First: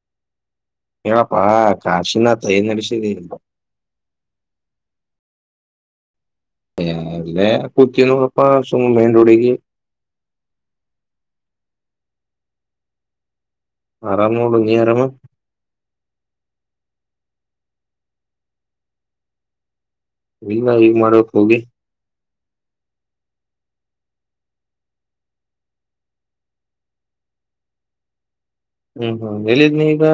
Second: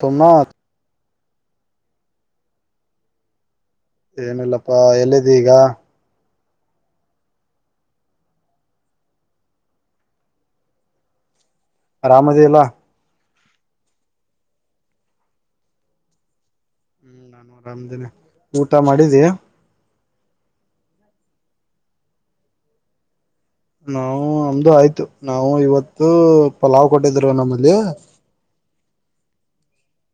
ತುಮ್ಮ ಹೇಳಪ್ಪಾ ಕಾಶಿನಾಥ ಏನ್ ನಡೆಸಿದ ಏನಿಲ್ಲಪ್ಪಾ ಎಲ್ಲಿದ್ದಿ ಈಗ ಎ ಎಲ್ಲ ಕುತನೂ ಅಪ್ಪ ಸು ಮೈನ್ ರೋಡಿಗೆ [inaudible] ಆರಾಮ್ ಇದಿಯಲ್ಲ ಆರಾಮು ನೋಡು ನೀ ಆರಾಮಾ ನಾನು ಅರಾಮಿದ್ದೀನೆ ಊಟ ಮಾಡಿದ್ಯಾ ಇಲ್ಲ ಈಗ ಮಾಡಬೇಕು ಹೋಗಿ ನಾವು ಅಮುದು ಆಯ್ತು ನಾವು ಇವತ್ತು ಪಲಾವ್ ಕೊಟ್ಟಿದ್ರು ನಮ್ಮಲ್ಲಿ ನೀವು ಎಲ್ಲಿದ್ದೀಯಾ ಈಗ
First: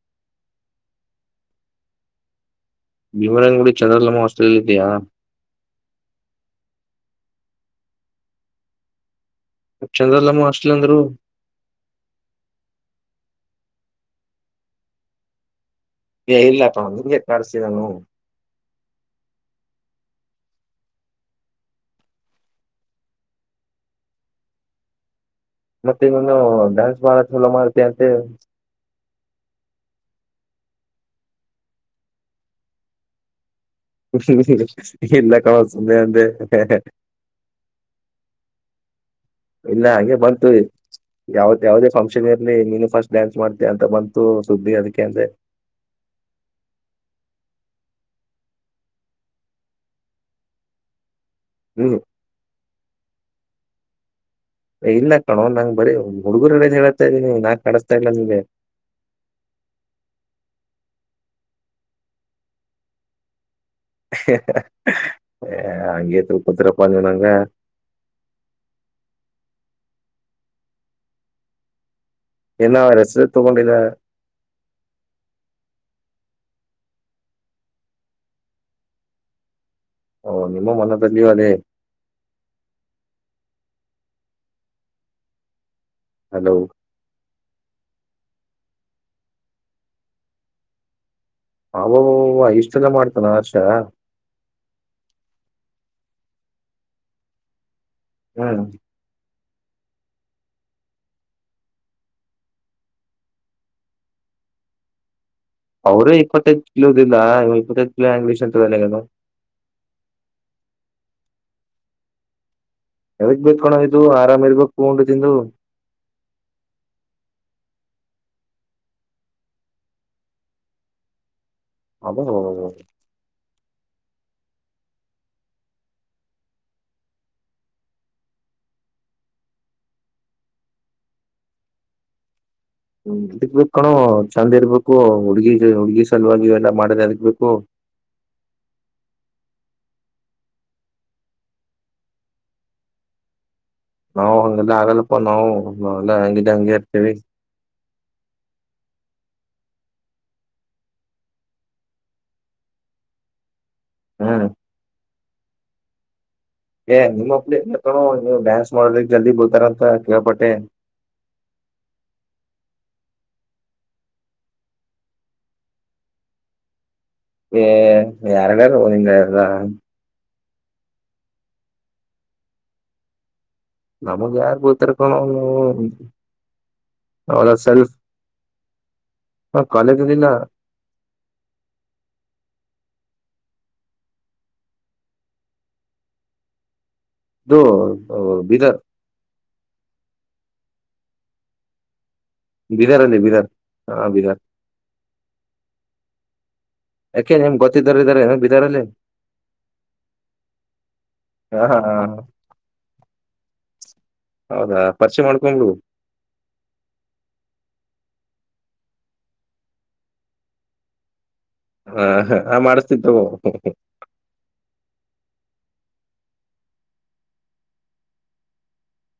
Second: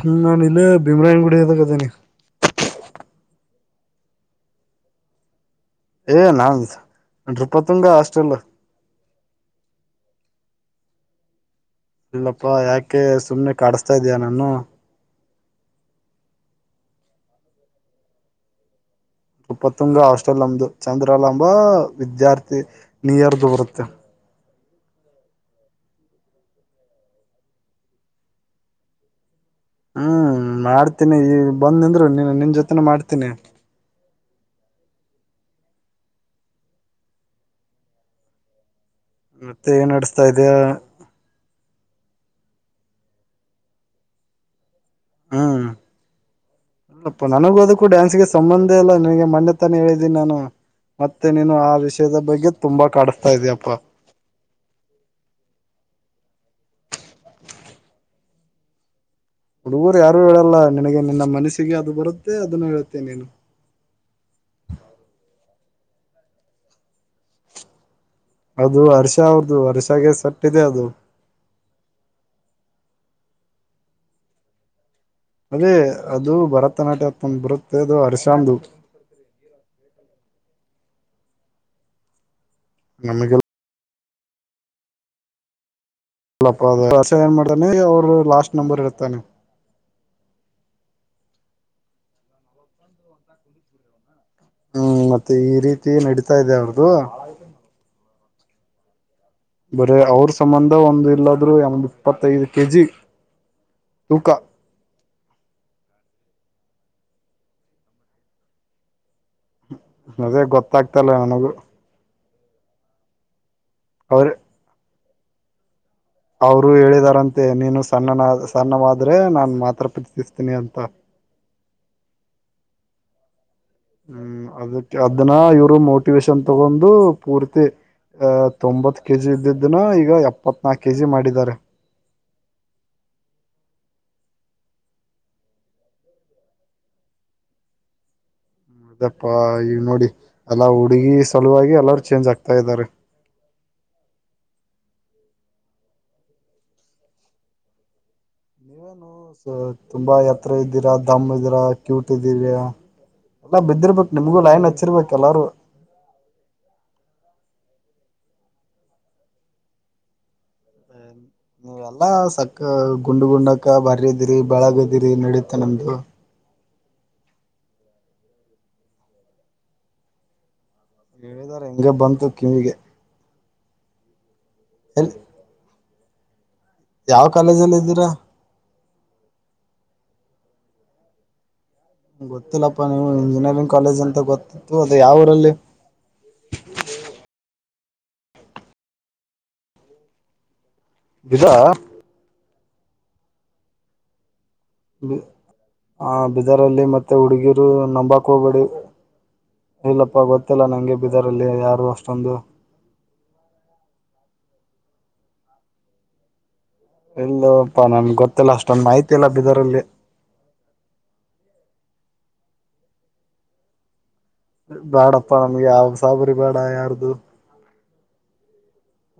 ಹ್ಮ್ ನಾನು ಇಲ್ಲ ಭೀಮ್ರಾಯನ್ ಗುಡಿಯಾಗ ಇದೀನಿ ಭೀಮರಂಗುಡಿ ಚಂದ್ರಲಮ್ಮ ಹಾಸ್ಟೆಲಲ್ ಇದೆಯಾ ಏ ನಾನ್ಸರುಪತ್ತುುಂಗ ಹಸ್ಟ್ರಲ್ಲ ಚಂದ್ರಲಮ್ಮ ಅಷ್ಟಲ್ ಅಂದ್ರು ಇಲ್ಲಪ್ಪಾ ಯಾಕೆ ಸುಮ್ನೆ ಕಡಸ್ತಾ ಇದಯ ನನ್ನು ಏ ಇಲ್ಲಪ್ಪ ನಿಂಗ್ಯಾಕೆ ಕಾಡಸ್ಲಿ ನಾನು ಉಪ್ಪತ್ತುಂಗ ಹಾಸ್ಟೆಲ್ ನಮ್ದು ಚಂದ್ರಲಾಮ್ಮ ವಿದ್ಯಾರ್ಥಿ ನಿಯರ್ದು ಬರುತ್ತೆ ಮತ್ತೆ ನೀನು ಡ್ಯಾನ್ಸ್ ಮಾಡಕ್ಕೆ ಚಾಲೂ ಮಾಡ್ತೀಯಂತೆ ಹ್ಮ್ ಮಾಡ್ತೀನಿ ಬನ್ಯಾಅಂದ್ರೆ ನೀ ನೀನ್ ಜೊತೆನೂ ಮಾಡ್ತೀನಿ ಹುಂ ಹುಂ ಇಲ್ಲ ಕಣೋ ಸುಮ್ನೆ ಅಂದೆ ಹೆ ಹೇ ಮತ್ತೆ ಇಲ್ಲ ಏನ್ ಹಗೆ ನಡಸ್ತಾ ಬಂತು ಇದೆಯ ಚ್ ಯಾವುದ ಯಾವದೇ ಫಂಕ್ಷನ್ ಚ್ ಅದಿರ್ಲಿ ನೀನು ಫಸ್ಟ್ ಡ್ಯಾನ್ಸ್ ಮಾಡ್ತಾಯಾ ಅಂತ ಬಂತು ಸುದ್ದಿ ಅದಕ ಹ್ಮ್ ಅಪ್ಪ ನನಗೂ ಅದಕ್ಕೂ ಡ್ಯಾನ್ಸ್ಗೆ ಸಂಬಂಧ ಅಲ್ಲ ನಿನಗೆ ಮೊೆ ತಾನ ಹೇಳಿದ್ದೀನಿ ನಾನು ಮತ್ತೆ ನೀನು ಆ ಹ್ಮ್ ವಿಷಯದ ಬಗ್ಗೆ ತುಂಬಾ ತಪ್ ಕಡಸ್ತಾ ಇದ್ಯಯಾಪ್ಪ ಏ, ಇಲ್ಲ ಕಣೋ ನಂಗ್ ಬರೀ ಹುಡುಗರ ಹೇಳ್ತಾ ಇದೀನಿ ನಾ ಕಾಣಿಸ್ತಾ ಇಲ್ಲ ನಿಂಗೆ ಹುಡುಗರು ಯಾರು ಹೇಳಲ್ಲ ನಿನಗೆ ನಿನ್ನ ಮನಸ್ಸಿಗೆ ಅದು ಬರುತ್ತೆ ಅದನ್ನು ಹೇಳ್ತಿ ನೀನು ಹಂಗೆ ತಿಳ್ಕೊತಿರಪ್ಪ ನಿನಗೆ [unintelligible] ಅದು ಹರ್ಷ ಅವ್ರದು ವರ್ಷಾಗೆ ಸಟ್ಟಿದೆ ಅದು ಇಲ್ಲ ಅವರ ಹೆಸರು ತಗೊಂಡಿಲ್ಲ ಅದೇ ಅದು ಭರತನಾಟ್ಯತ್ಂದ ಬರುತ್ತೆ ಅದು ಹರ್ಷಾಂದುು ಓ ನಿಮ್ಮ ಮನದಲ್ಲಿ ಅದೇ ನಮಗೆ ಹಲೋ ಇಲ್ಲಪ್ಪ ವೇಸಾಯ ಮಾಡನೆ ಅವರು ಲಾಸ್ಟ್ ನಂಬರ್ ಹೇಳ್ತಾನೆ ಅವವ್ವ ಇಷ್ಟೆಲ್ಲ ಮಾಡ್ತಾನೆ ಆಶಾ ಹುಂ ಮತ್ತೆ ಈ ರೀತಿ ನಡಿತಾ ಇದೆ ಅವ್ರ್ದು ನಾನು ಬರೇ ಅವ್ರ ಸಂಬಂಧ ಒಂದು ಇಲ್ಲ ಅಂದ್ರು ಏ ಮ್ ಇಪ್ಪತ್ತೈದು ಕೆಜಿ ತೂಕ [unintelligible] ಅದೇ ಗೊತ್ತಾಗ್ತಲ್ಲ ನನಗೂ ಎದಕ್ಕೆ ಬೈತಾಳೋ ಇದು ಅವ್ರ ಆರಾಮ್ ಇರ್ಬೇಕು ಉಂಡು ತಿಂದು ಅವರು ಹೇಳಿದಾರಂತೆ ನೀನು ಸಣ್ಣನ ಸಣ್ಣವಾದ್ರೆ ನಾನ್ ಮಾತ್ರ ಪ್ರೀತ್ರಿತಿಸ್ತೀನಿ ಅಂತ ಅವನು ಅವನೌನುನು ಹ್ಮ್ ಅದಕ್ಕೆ ಅದನ್ನ ಇವರು ಮೋಟಿವೇಶನ್ ತೊಗೊಂದು ಪೂರ್ತಿ ಅಹ ತೊಂಬತ್ ಕೆ ಜಿ ಇದ್ದಿದ್ದನ ಈಗ ಎಪ್ಪತ್ನಾಾಕು ಕೆ ಜಿ ಮಾಡಿದ್ದಾರೆ [inaudible] ಅದಕ್ಬೇಕ ಕಣೋ ಚಂದ ಇರ್ಬೇಕು ಹುಡ್ಗಿ ಹುಡ್ಗಿ ಸಲುವಾಗಿ ಇವೆಲ್ಲಾ ಮಾಡದ್ ಎದಕ್ಕೆ ಬೇಕು [inaudible] ಯದಪ್ಪಾ ಈವ ನೋಡಿ ಎಲ್ಲಾ ಹುಡುಗಿ ಸಲುವಾಗಿ ಎಲ್ಲಾರೂ ಚೇಂಜ್ ಆಗ್ತಾ ಇದ್ದಾರೆ ನಾವು ಹಂಗೆಲ್ಲಾ ಆಗಲ್ಲಪ್ಪ ನಾವು ಹೆಂಗೆ ಇದ್ಯೋ ಅಂಗೆ ಇರ್ತೀನಿ ಒ ಸೊ ತುಂಬಾ ಎತ್ರ ಇದ್ದೀರಾ ದಮ್ ಇದ್ದೀರಾ ಕ್ಯೂಟ್ ಇದೀರ್ಯ ಏನೋ ಬಿದ್ದಿರ್ಬೇಕಕ್ ನಿಮ್ಗೂ ಹ್ಮ್ ಲೈನ್ ಹಚ್ಚಿರ್ಬೇಕಕ್ ಕೆಲೋರು ಏ ನಿಮ್ಮಪ್ತು ನೀ್ ಕಣೋ ಡ್ಯಾನ್ಸ್ ಮಾಡೋಲಿಕ್ ಜಲ್ದಿ ಬೀಳ್ತಾರಂತೆ ಕೇಳ್ಪಟ್ಟೆ ನೀವೆಲ್ಲ ಸಕ್ಕ ಗುಂಡ್ ಗುಂಡಕ್ಕ ಬಾರಿಯ ದಿರಿ ಬೆಳಗ್ದಿರಿ ನಡೀತ್ತೆ ನಮ್ದು ಏ ಯಾರ್ಡಾರು ಹ ನಿಂಗ ಎಲ್ಲ ಹೇಳಿದಾರ ಹೆಂಗ ಬಂತು ಕಿವಿಗೆ ನಮ್ಗೆ ಯಾರು ಗೂತರಕಣ ಎಲ್ಲಿ ಯಾವ ಕಾಲೇಜಲ್ಲಿ ಇದ್ದೀರಾ ಹಾ ಕಾಲೇಜಿ ಇಲ್ಲ ಗೊತ್ತಿಲ್ಲಪ್ಪಾ ನೀವು ಇಂಜಿನಿಯರಿಂಗ್ ಕಾಲೇಜ್ ಅಂತ ಗೊತ್ತಿತ್ತು ಅದ ಯಾವ ಊರಲ್ಲಿ ಇದು ಬೀದರ್ ಇದ. ಬಿದರ್ ಅಲ್ಲಿ ಬಿದರ್ ಹಾ ಬಿದಾರ್. ಹಾ ಬೀದರ್ ಅಲ್ಲಿ ಮತ್ತೆ ಯಾಕೆ ನಿಮ್ ಹುಡುಗಿರು ಗೊತ್ತಿದ್ದಾರ ಇದಾರೆ ನಂಬಾಕ ಏನೋ ಹೋಗಬ್ಯಾಡಿ. ಬೀದರಲ್ಲಿ ಇಲ್ಲಪ್ಪಾ ಗೊತ್ತಿಲ್ಲ ನಂಗೆ ಬಿದರಲ್ಲಿ ಹಾ ಹಾ ಯಾರು ಹಾ. ಅಷ್ಟೊಂದು. ಹೌದಾ ಪರಿಚಯ ಮಾಡ್ಕೊಂಡು ಬಿಡು. ಇಲ್ಲಪ್ಪಾ ನಮಗ ಗೊತ್ತಿಲ್ಲ ಅಷ್ಟೊಂದು ಮಾಹಿತಿ ಇಲ್ಲ ಬೀದರ್ ಅಲ್ಲಿ. ಹಾ ಹ ಹ ನಾ ಮಾಡಿಸತಿನಿ ತೊಗೊ. ಬ್ಯಾಡಪ್ಪಾ ನಮ್ಗೆ ಯಾವ ಉಸಾಬರಿ ಬೇಡ ಯಾರ್ದು.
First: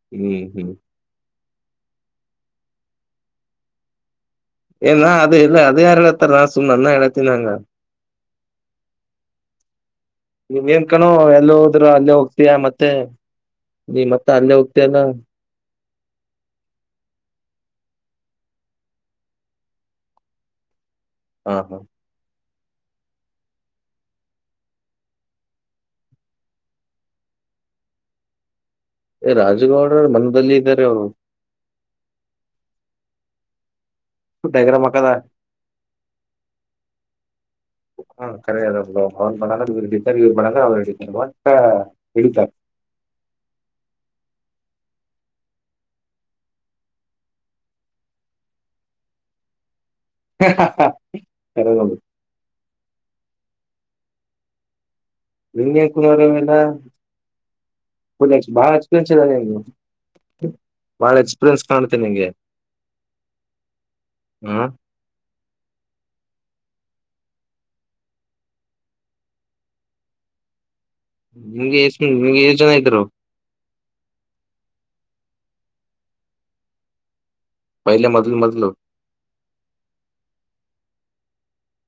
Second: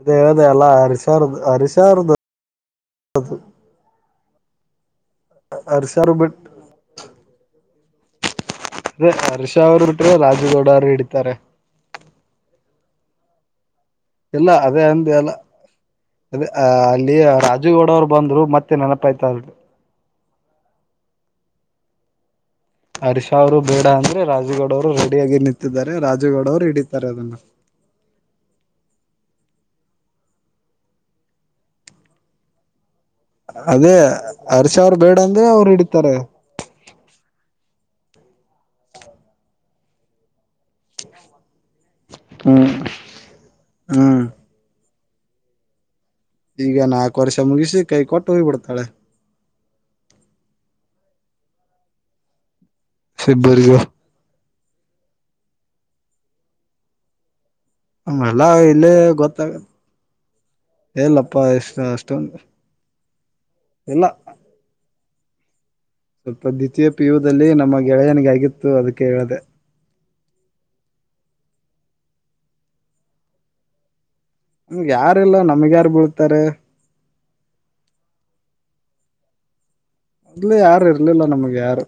ಕೇಳದೆ ಹ್ಮ್ ಎಲ್ಲಾ ಹ್ಮ್ ಹರಿ ಸರ್ ದು ಅರಿಶರ್ ದು. [unintelligible] ಏ ನ ಅದು ಇಲ್ಲ ಅದು ಯಾರು ಹಳ್ತಾರ ನಾ ಬಿಟ್ರೆ ಸುಮ್ಮ ಅದನ್ನ ಹೇಳತೀನಿ ಹಂಗ. ಹರ್ಷ ಅವ್ರು ಬಿಟ್ರೆ ನೀವ ರಾಜುಗೌಡ ಏನ ಅವರು ಕಣೋ ಹಿಡಿತಾರೆ ಎಲ್ಲ ಹೋದ್ರ ಅಲ್ಲೇ ಹೋಗ್. ತಿಯ ಮತ್ತೆ ನೀ ಮತ್ತೆ ಇಲ್ಲ ಅಲ್ಲೇ ಹೋಗ್ತಿ ಅಲ್ಲ. ಅದೇ ಅ ಅಲ್ಲಿ ರಾಜುಗೌಡ ಅವ್ರು ಬಂದ್ರು ಮತ್ತೆ ನೆನಪ ಆಯ್ತ ಅ. ಹಾ ಹಾ. ಹರೀಶಾ ಅವರು ಬೇಡ ಅಂದ್ರೆ ರಾಜುಗೌಡ ಅವರು ರೆಡಿಯಾಗಿ ನಿಂತಿದ್ದಾರೆ ರಾಜುಗೌಡ ಅವ್ರು ಹಿಡಿತಾರೆ ಅದನ್ನ. [inaudible] ಎ ರಾಜಗೌಡ ಮನದಲ್ಲಿ ಇದಾರೆ ಅವರು. ಅದೇ ಹರ್ಷ ಅವ್ರ ಬೇಡ ಅಂದ್ರೆ ಅವ್ರು ಹಿಡಿತಾರೆ. ಹ್ಮ ಕರೆ ಅದ ಬಿಡೋ ಅವನ [unintelligible] ಅವರ [unintelligible] [unintelligible] ಅವರ ಹಿಡೀತಾರ ವಟ್ಟ ಹಿಡಿತಾರ. ಹ್ಮ್ ಹ್ಮ್ ಈಗ ನಾಲ್ಕು ವರ್ಷ ಮುಗಿಸಿ ಕೈ ಕೊಟ್ಟು ಹೋಗ್ಬಿಡ್ತಾಳೆ. [unintelligible] ಕರೆಗು [unintelligible] ಸಿ ಬರಿಗೂ. ನಿಂಗ ಹೆಂಗ ಕುನಾ ಅದಾವ್ ಇವ ಎಲ್ಲಾ ಎಲ್ಲಾ [unintelligible] ಬಾಳ ಇಲ್ಲೇ ಎಕ್ಸ್ಪೀರಿಯೆನ್ಸ್ ಅದಾವ ನಿಂಗ. ಗೊತ್ತಾಗತ್ತೆ ಬಾಳ ಇಲ್ಲಪ್ಪಾ ಎಕ್ಸ್ಪೀರಿಯನ್ಸ್ ಇಷ್ಟ ಕಾಣ್ತೀ ನಿಂಗೆ ಅಷ್ಟೊಂದು ಇಲ್ಲ ಹ್ಮ. ಸ್ವಲ್ಪ ದ್ವಿತೀಯ ಪಿಯುದಲ್ಲಿ ನಮ್ಮ ಗೆಳೆಯನಗ ಆಗಿತ್ತು ಅದಕ್ಕೆ ಹೇಳದೆ. ನಿಮಗೆ ಎಷ್ಟ ನಿಮ್ಗೆ ಎಷ್ಟ ಜನ ಇದ್ದರು. ಹ್ ಯಾರಲ್ಲ ನಮ್ಗ ಯಾರ್ ಬಿೀಳ್ತಾರೆ. ಪಹಿಲ್ಯ ಮದಲ ಮದಲು. ಮೊದ್ಲ ಯಾರು ಇರ್ಲಿಲ್ಲ ನಮ್ಗೆ ಯಾರು.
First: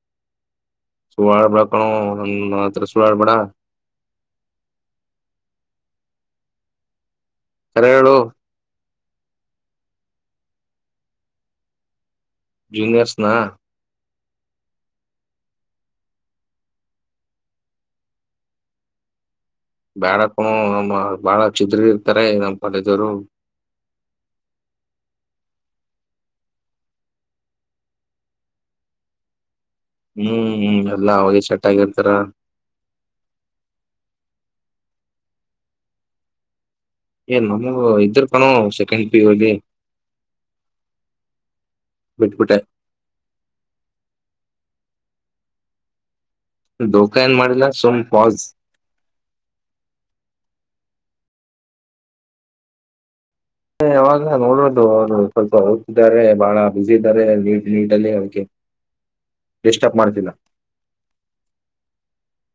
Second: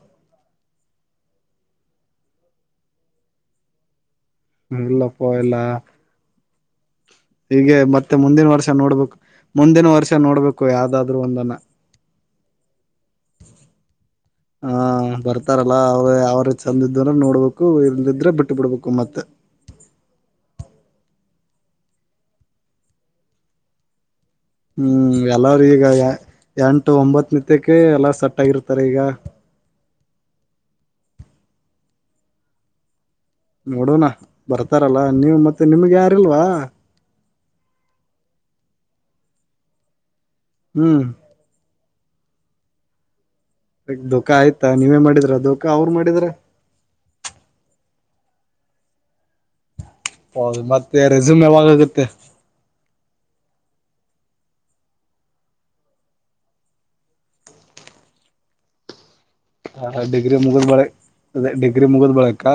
ಸುಳ್ಳ ಹೇಳ್ ಬೇಡಾ ಕಣೋ ನಾನ್ ಹತ್ರ ಸುಳ್ಳ ಹೇಳ್ ಬೇಡಾ. ಇಲ್ಲ್ ಅಪ್ಪು ಇಲ್ಲ ಹೀಗೆ ಕರೆ ಮತ್ತೆ ಹೇಳು ಮುಂದಿನ ವರ್ಷ ನೋಡ್ಬೇಕ. ಮುಂದಿನ ವರ್ಷ ನೋಡ್ಬೇಕು ಯಾವ್ದಾದ್ರು ಒಂದನ್ನ. ಜೂನಿಯರ್ಸ್ ನಾ. ಹ ಬರ್ತಾರಲ್ಲ ಅವ ಯಾವ್ರ ಚೆಂದ ಇದಿದ್ರ ನೋಡ್ಬೇಕು ಇಲ್ದಿದ್ರೆ ಬಿಟ್ಟು ಬಿಡ್ಬೇಕು ಮತ್ತ. ಬ್ಯಾಡಾ ಕಣೋ ನಮ್ಮ ಬಾಳ ಚಿತ್ರಿ ಇರ್ತಾರೆ ನಮ್ಮಕಡೆ ದವರು.. ಹ್ಮ್ ಎಲ್ಲಾರ ಈಗ ಎಂಟು ಒಂಬತ್ತ ನಿತ್ಯಕ್ಕೆ ಎಲ್ಲ ಸೆಟ್ ಆಗಿರ್ತಾರೆ ಈಗ. ಹ್ಮ್ ಹ್ಮ್ ಎಲ್ಲಾ ಅವಗ ಸೆಟ್ ಆಗರ್ತಾರ. ನೋಡೋಣ ಬರ್ತಾರಲ್ಲ ನೀವು ಮತ್ತೆ ನಿಮ್ಗೆ ಯಾರಲ್ವಾ. ಏ ನಮಗ ಇದ್ರ ಕಣೋ ಸೆಕೆಂಡ್ ಪೀ ಯು ಅಲ್ಲಿ. ಹ್ಮ್. ಬಿಟ್ಟ ಬಿಟ್ಟೆ. ಬಿಟ್ಟ ಧೋಕಾ ಆಯ್ತಾ ನೀವೇ ಮಾಡಿದ್ರ ಧೋಕಾ ಅವ್ರು ಮಾಡಿದ್ರ. ಧೋಕಾ ಏನ್ ಮಾಡಿಲ್ಲ ಸುಮ್ ಪೋಸ್. ಹೌದು ಮತ್ತೆ ರೆಸುಮ ಯಾವಾಗ್ ಆಗುತ್ತೆ. ಯವಾಗ ನೋಡೋದು ಅವ್ರು ಸ್ವಲ್ಪ ಓದುತ್ತಿದ್ದಾರೆ ಬಹಳ ಬ್ಯುಸಿ ಇದ್ದಾರೆ ನೀಟ್ ನೀಟ್ ಅಲ್ಲಿ ಅವೆಕೆ. [inaudible] ಹ ಡಿಗ್ರಿ ಮುಗದ್ ಬಳಕ ಅದೇ ಡಿಗ್ರಿ ಮುಗುದ್ ಬಳಕ್ಕ.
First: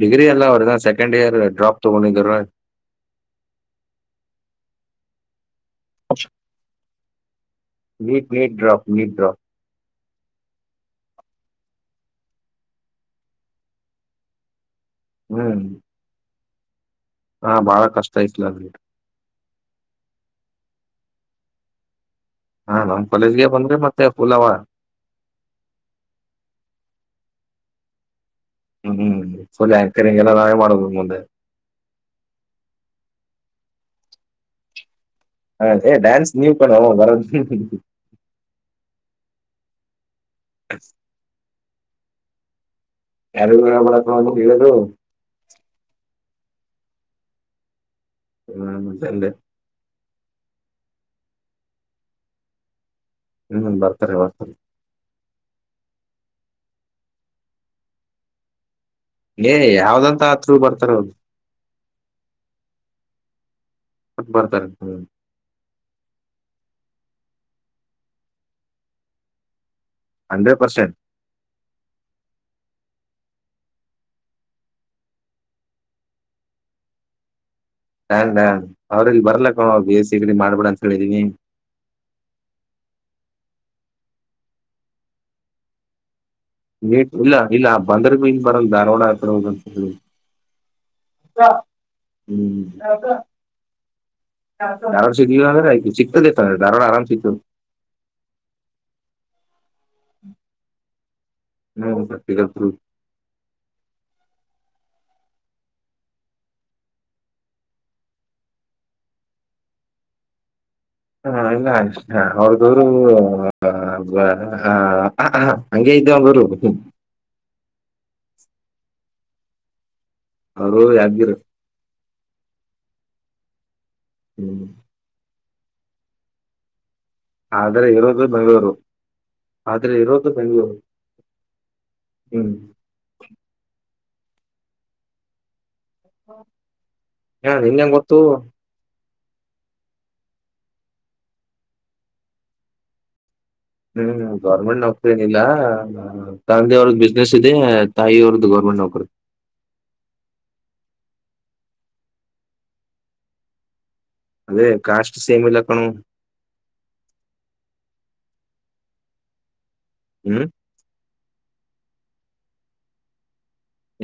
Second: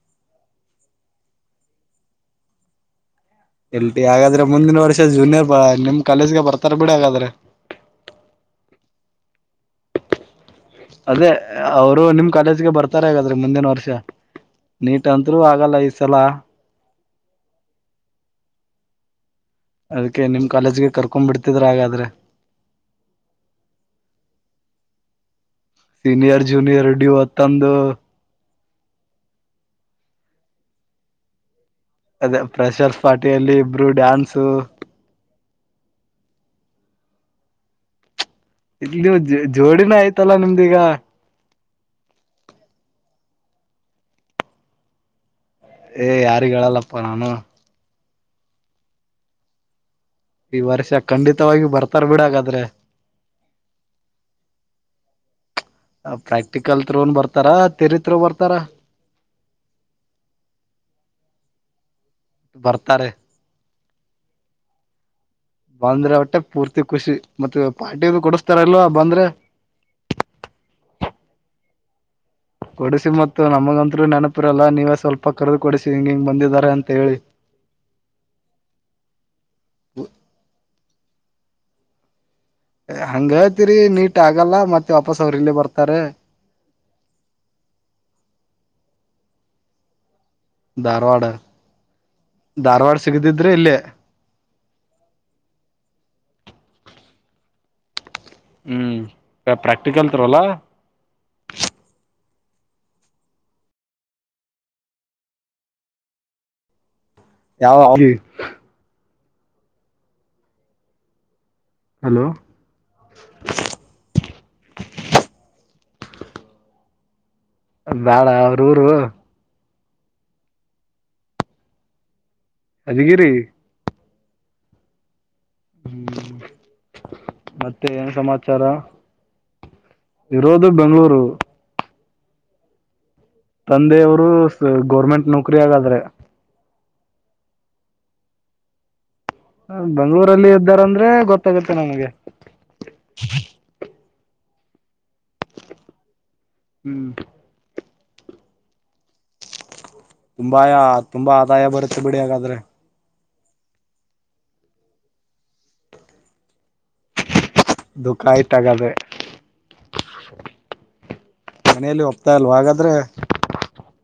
ಡಗ್ರಿ ಅಲ್ಲ ಅವರ ಇನ್ನ ಸೆಕೆಂಡ್ ಇಯರ್ ಡ್ರಾಪ್ ತಗೊಂಡಿದ್ದಾರೆ. [unintelligible] ಹಾಗಾದ್ರೆ ಮುಂದಿನ ವರ್ಷ ಜೂನಿಯರ್. ಬಾ ನಿಮ್ ಕಾಲೇಜ್ಗೆ ಬರ್ತಾರ ಬಿಡ ಹಾಗಾದ್ರ. ನಿ ಬ್ರೋ. ಅದೇ ಅವ್ರು ನಿಮ್ ಕಾಲೇಜ್ಗೆ ಬರ್ತಾರ ಹಾಗಾದ್ರೆ ಮುಂದಿನ ವರ್ಷ. ನೀಟ್ ಅಂತ್ರು ಹ್ಮ್ ಆಗಲ್ಲ ಈ ಸಲ. ಹಾ ಬಾಳ ಕಷ್ಟ ಐತ್ಲ ಅದಕ್ಕೆ ನಿಮ್ ಕಾಲೇಜ್ಗೆ ಕರ್ಕೊಂಬಿಡ್ತಿದ್ರ ಹಾಗಾದ್ರೆ. ಹಾ ನಮ್ ಕಾಲೇಜ್ಗೆ ಬಂದ್ರೆ ಮತ್ತೆ ಫುಲ್ ಅವ. ಸೀನಿಯರ್ ಜೂನಿಯರ್ ಡಿವತ್ ತಂದು. ಹ್ಮ್ ಹ್ಮ್ ಫುಲ್ ಆಂಕರಿಂಗೆಲ್ಲ ನಾವೇ ಮಾಡದು ಮುಂದ. ಅದೇ ಪ್ರೆಷರ್ ಪಾರ್ಟಿಯಲ್ಲಿ ಇಬ್ರು ಡ್ಯಾನ್ಸು. ಹಾ ಡೇ ಡ್ಯಾನ್ಸ್ ನೀವ್ ಕಣೋ ಬರದ್ ಇಲ್ಲಿಯು ಜೆ ಜೋಡಿನ ಆಯ್ತಲ್ಲ ನಿಮ್ದಿಗ. ಯಾರಿಗೂ ಹೇಳ್ಬೇಡ ಅದು ಇರದು. ಏ ಯಾರಿಗ ಹೇಳಲ್ಲಪ್ಪ ನಾನು. ಹ್ಮ ನಾನು ಅದೆಂದೆ. ಈ ವರ್ಷ ಖಂಡಿತವಾಗಿವು ಬರ್ತಾರ ಬಿಡಗಾದ್ರೆ. ಹ್ಮ್ ಬರ್ತಾರೆ ಈ ವರ್ಷ ಪ್ರಾಕ್ಟಿಕಲ ತ್ರೂನ್ ಬರ್ತಾರಾ ಥೇರಿ ತ್ರೂ ಬರ್ತಾರ. ಏ ಯಾವ್ದಂತ ಆ ತ್ರೂ ಬರ್ತಾರ ಅವ್ರು. ಬರ್ತಾರೆ. ಮತ್ ಬರ್ತಾರೆ ಹ್ಮ್. ಬಂದ್ರೆ ಒಟ್ಟೆ ಪೂರ್ತಿ ಖುಷಿ ಮತ್ತ ಪಾರ್ಟಿ ಅದು ಕೊಡಸ್ತರಲ್ವಾ ಬಂದ್ರೆ. Hundred percent. ಕೊಡಿಸಿ ಮತ್ತ್ ನಮಗಂತ್ರು ನೆನಪಿರಲ್ಲ ನೀವೇ ಸ್ವಲ್ಪ ಕರ್ದು ಕೊಡಿಸಿ ಹಿಂಗ ಹಿಂಗ್ ಬಂದಿದಾರ ಅಂತ ಹೇಳಿ. ಹ ನಾ ಅವರಿಲ್ಲಿ ಬರ್ಲಕ್ಕೊ ಬಿಸಿಗಿಡಿ ಮಾಡ್ಬೇಡ ಅಂತ ಹೇಳಿದೀನಿ. ಹ ಹಂಗೆಳತಿರಿ ನೀಟ್ ಆಗಲ್ಲ ಮತ್ತೆ ವಾಪಸ್ ಅವ್ರ ಇಲ್ಲೆ ಬರ್ತಾರ. ನೀಟ್ ಇಲ್ಲ ಇಲ್ಲ ಬಂದರ್ಬಿ ಇಲ್ ಬರಲ್ಲ ಧಾರವಾಡ ಹತ್ರ ಹೋಗದ ಹ್ಮ್. ಧಾರವಾಡ ಧಾರವಾಡ ಸಿಗದಿದ್ರೆ ಇಲ್ಲೇ. ದಾರವಾಡ ಸಿಗಲಿಲ್ಲ ಅಂದ್ರ ಇಲ್ಲಿ ಚಿಕ್ಕದ ಇತ್ತಲ್ ದಾರವಾಡ ಆರಾಮ್ ಸಿಗತದ. ಹ್ಮ್ ಯಾ ಪ್ರಾಕ್ಟಿಕಲ್ ತ್ರೋಲಾ. ಇದ ತ್ರೋ. ಯಾವ ಹಾಬಿ. ಹಾ ಇಲ್ಲ ಇಷ್ಟ ಹಲೋ ಅವ್ರದು ಆ ಬಾ ಆ ಆ ಹಂಗೆ ಇದ್ದ ಗುರು. ಬಾಳ ಅವ್ರ ಊರು. ಅವರ್ ಊರು ಯಾದಗಿರ. ಯಾದಗಿರಿ. ಹ್ಮ್ ಹ್ಮ್ ಆದ್ರೆ ಮತ್ತೆ ಏನ್ ಇರೋದು ಸಮಾಚಾರ. ಬೆಂಗಳೂರು ಇರೋದು ಬೆಂಗಳೂರು. ಹ್ಮ್ ಒಂದೆ ಊರು ಸ ಗೌರ್ಮೆಂಟ್ ನೌಕರಿ ಆಗ ಹ ನಿಂಗ್ ಹೆಂಗ್ ಗೊತ್ತು. ಅ ಬೆಂಗಳೂರಲ್ಲಿ ಇದ್ದಾರ ಅಂದ್ರೆ ಗೊತ್ತಾಗುತ್ತೆ ನಮಗೆ. ಹ್ಮ್ ಗೌರ್ಮೆಂಟ್ ನೌಕರಿ ಏನಿಲ್ಲ ಅ ತಂದೆ ಅವ್ರದ ಹ್ಮ್ ಬಿಸ್ನೆಸ್ ಇದೆ ತಾಯಿ ಅವ್ರದು ಗೌರ್ಮೆಂಟ್ ನೌಕ್ರಿ. ತುಂಬಾಯ ತುಂಬಾ ಆದಾಯ ಬರುತ್ತೆ ಬಿಡಿ ಹಾಗಾದ್ರೆ. ಅದೇ ಕಾಸ್ಟ್ ಸೇಮ್ ಇಲ್ಲ ಕಣೋ. ದುಕ್ಕಾ ಹಾಗಾದ್ರೆ. ಹ್ಮ್ ಮನೆಯಲ್ಲ ಒಪ್ಪತ ಇಲ್ವಾ ಹಾಗಾದ್ರೆ?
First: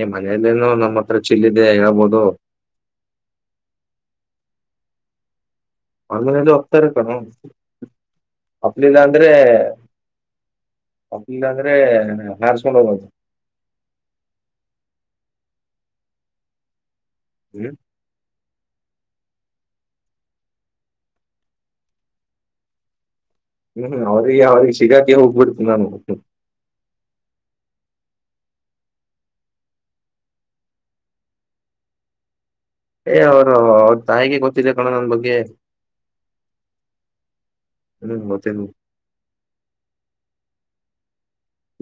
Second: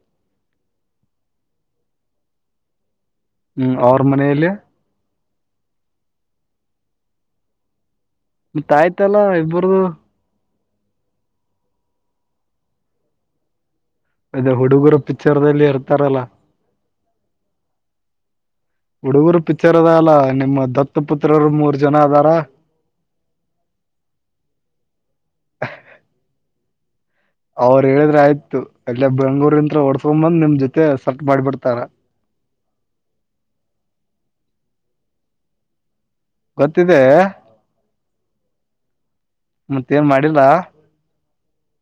ಏ ಮನಲ್ಲೇನು ನಮ್ಮ ಹತ್ರ ಚಿಲ್ಲ್ ಇದೆ ಹೇಳ್ಬೋದು. ಹ್ಮ್ ಅವ್ರ ಮನೆಯಲ್ಲಿ? ಅವರ್ ಮನೆಲ್ಲಿ ಒಪ್ಪತ್ತಾರೆ ತಗೋ ಮತ್ತ ಒಪ್ಲಿಲ್ಲ ಆಯ್ತಲ್ಲ ಅಂದ್ರೆ? ಇಬ್ಬರದು ಒಪ್ಪಲಿಲ್ಲ ಅಂದ್ರೆ ಹಾರಸಕೊಂಡು ಹೋಗೋದು. ಅದೇ ಹುಡುಗರು ಪಿಕ್ಚರ್ದಲ್ಲಿ ಇರ್ತಾರಲ್ಲ. ಹ್ಮ್ ಹುಡುಗರು ಪಿಚ್ಚರ್ ಅಲ್ಲಾ ನಿಮ್ಮ ದತ್ತು ಪುತ್ರರು ಮೂರ್ ಜನ ಇದಾರ. ಹ್ಮ್ ಅವರ್ ಅವರಿಗೆ ಶಿಗತ್ತಿ ಹೋಗಬಿಡ್ತೀನಿ ನಾನು ಅವ್ರ ಹೇಳಿದ್ರೆ ಆಯ್ತು ಅಲ್ಲೆ ಬೆಂಗಳೂರ್ ಇಂದ ಓಡ್ಸ್ಕೊಂಡ್ ಬಂದ್ ನಿಮ್ ಜೊತೆ ಸೆಟ್ ಮಾಡ್ಬಿಡ್ತಾರ. ಏ ಅವರು ಅವ್ರ ತಾಯಿಗೆ ಗೊತ್ತಿದೆ ಕಣೋ ನನ್ ಬಗ್ಗೆ. ಗೊತ್ತಿದೇ ಹ್ಮ್ ಗೊತ್ತಿಲ್ಲ ಮತ್ತೇ ಏನ್ ಮಾಡಿಲ್ವ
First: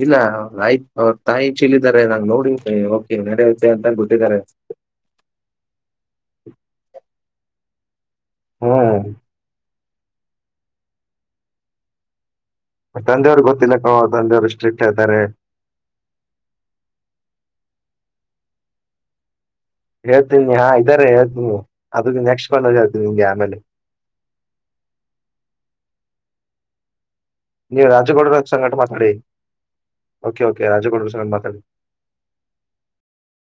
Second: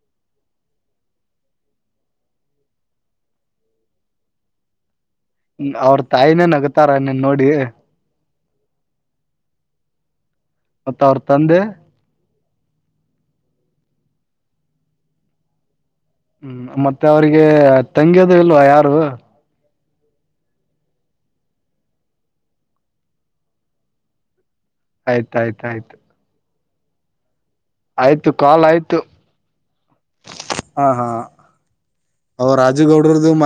ಇಲ್ಲ ಆಯ್ತ ಅವ್ರ ತಾಯಿ ಚೀಲ್ ಇದ್ದಾರೆ ನಾ ನೋಡಿ ಓಕೆ ರೆಡಿಯೈತೆ ಅಂತ ಬಿಟ್ಟಿದ್ದಾರೆ. ಅವ್ರ ತಾಯಿನೇ ನಗತಾರ ನೀನ್ ನೋಡಿ? ಹ್ಮ್ ಮತ್ತ್ ಅವ್ರ ತಂದೆ ಅವರ್ ತಂದೆವರಿಗೆ ಗೊತ್ತಿಲ್ಲ ಕಣೋ ಅವರ್ ತಂದೆವರು ಸ್ಟ್ರಿಟ್ ಆದಾರೆ ಹ್ಮ್ ಮತ್ತೆ ಅವ್ರಗೆ ತಂಗಿಯದು ಇಲ್ವಾ ಯಾರು? ಹೇಳ್ತೀನಿ ಹಾ ಇದ್ದಾರೆ ಹೇಳ್ತೀನಿ ಅದು ನೆಕ್ಸ್ಟ್ ಬಂದಾಗ ಹೇಳ್ತೀನಿ ನಿನಗೆ ಆಮೇಲೆ. [unintelligible] ಆಯ್ತಾ ಆಯ್ತ್ ಆಯ್ತು ನೀವು ಆಯ್ತು ರಾಜಗೌಡರ ಕಾಲ್ ಸಂಘಟ ಆಯ್ತು ಮಾತಾಡಿ. ಓಕೆ ಓಕೆ ಹಾ ಹಾ ರಾಜಗೌಡ ಸಹ ಮಾತಾಡು ಅವ್ರ ರಾಜುಗೌಡ್ರದ್ದು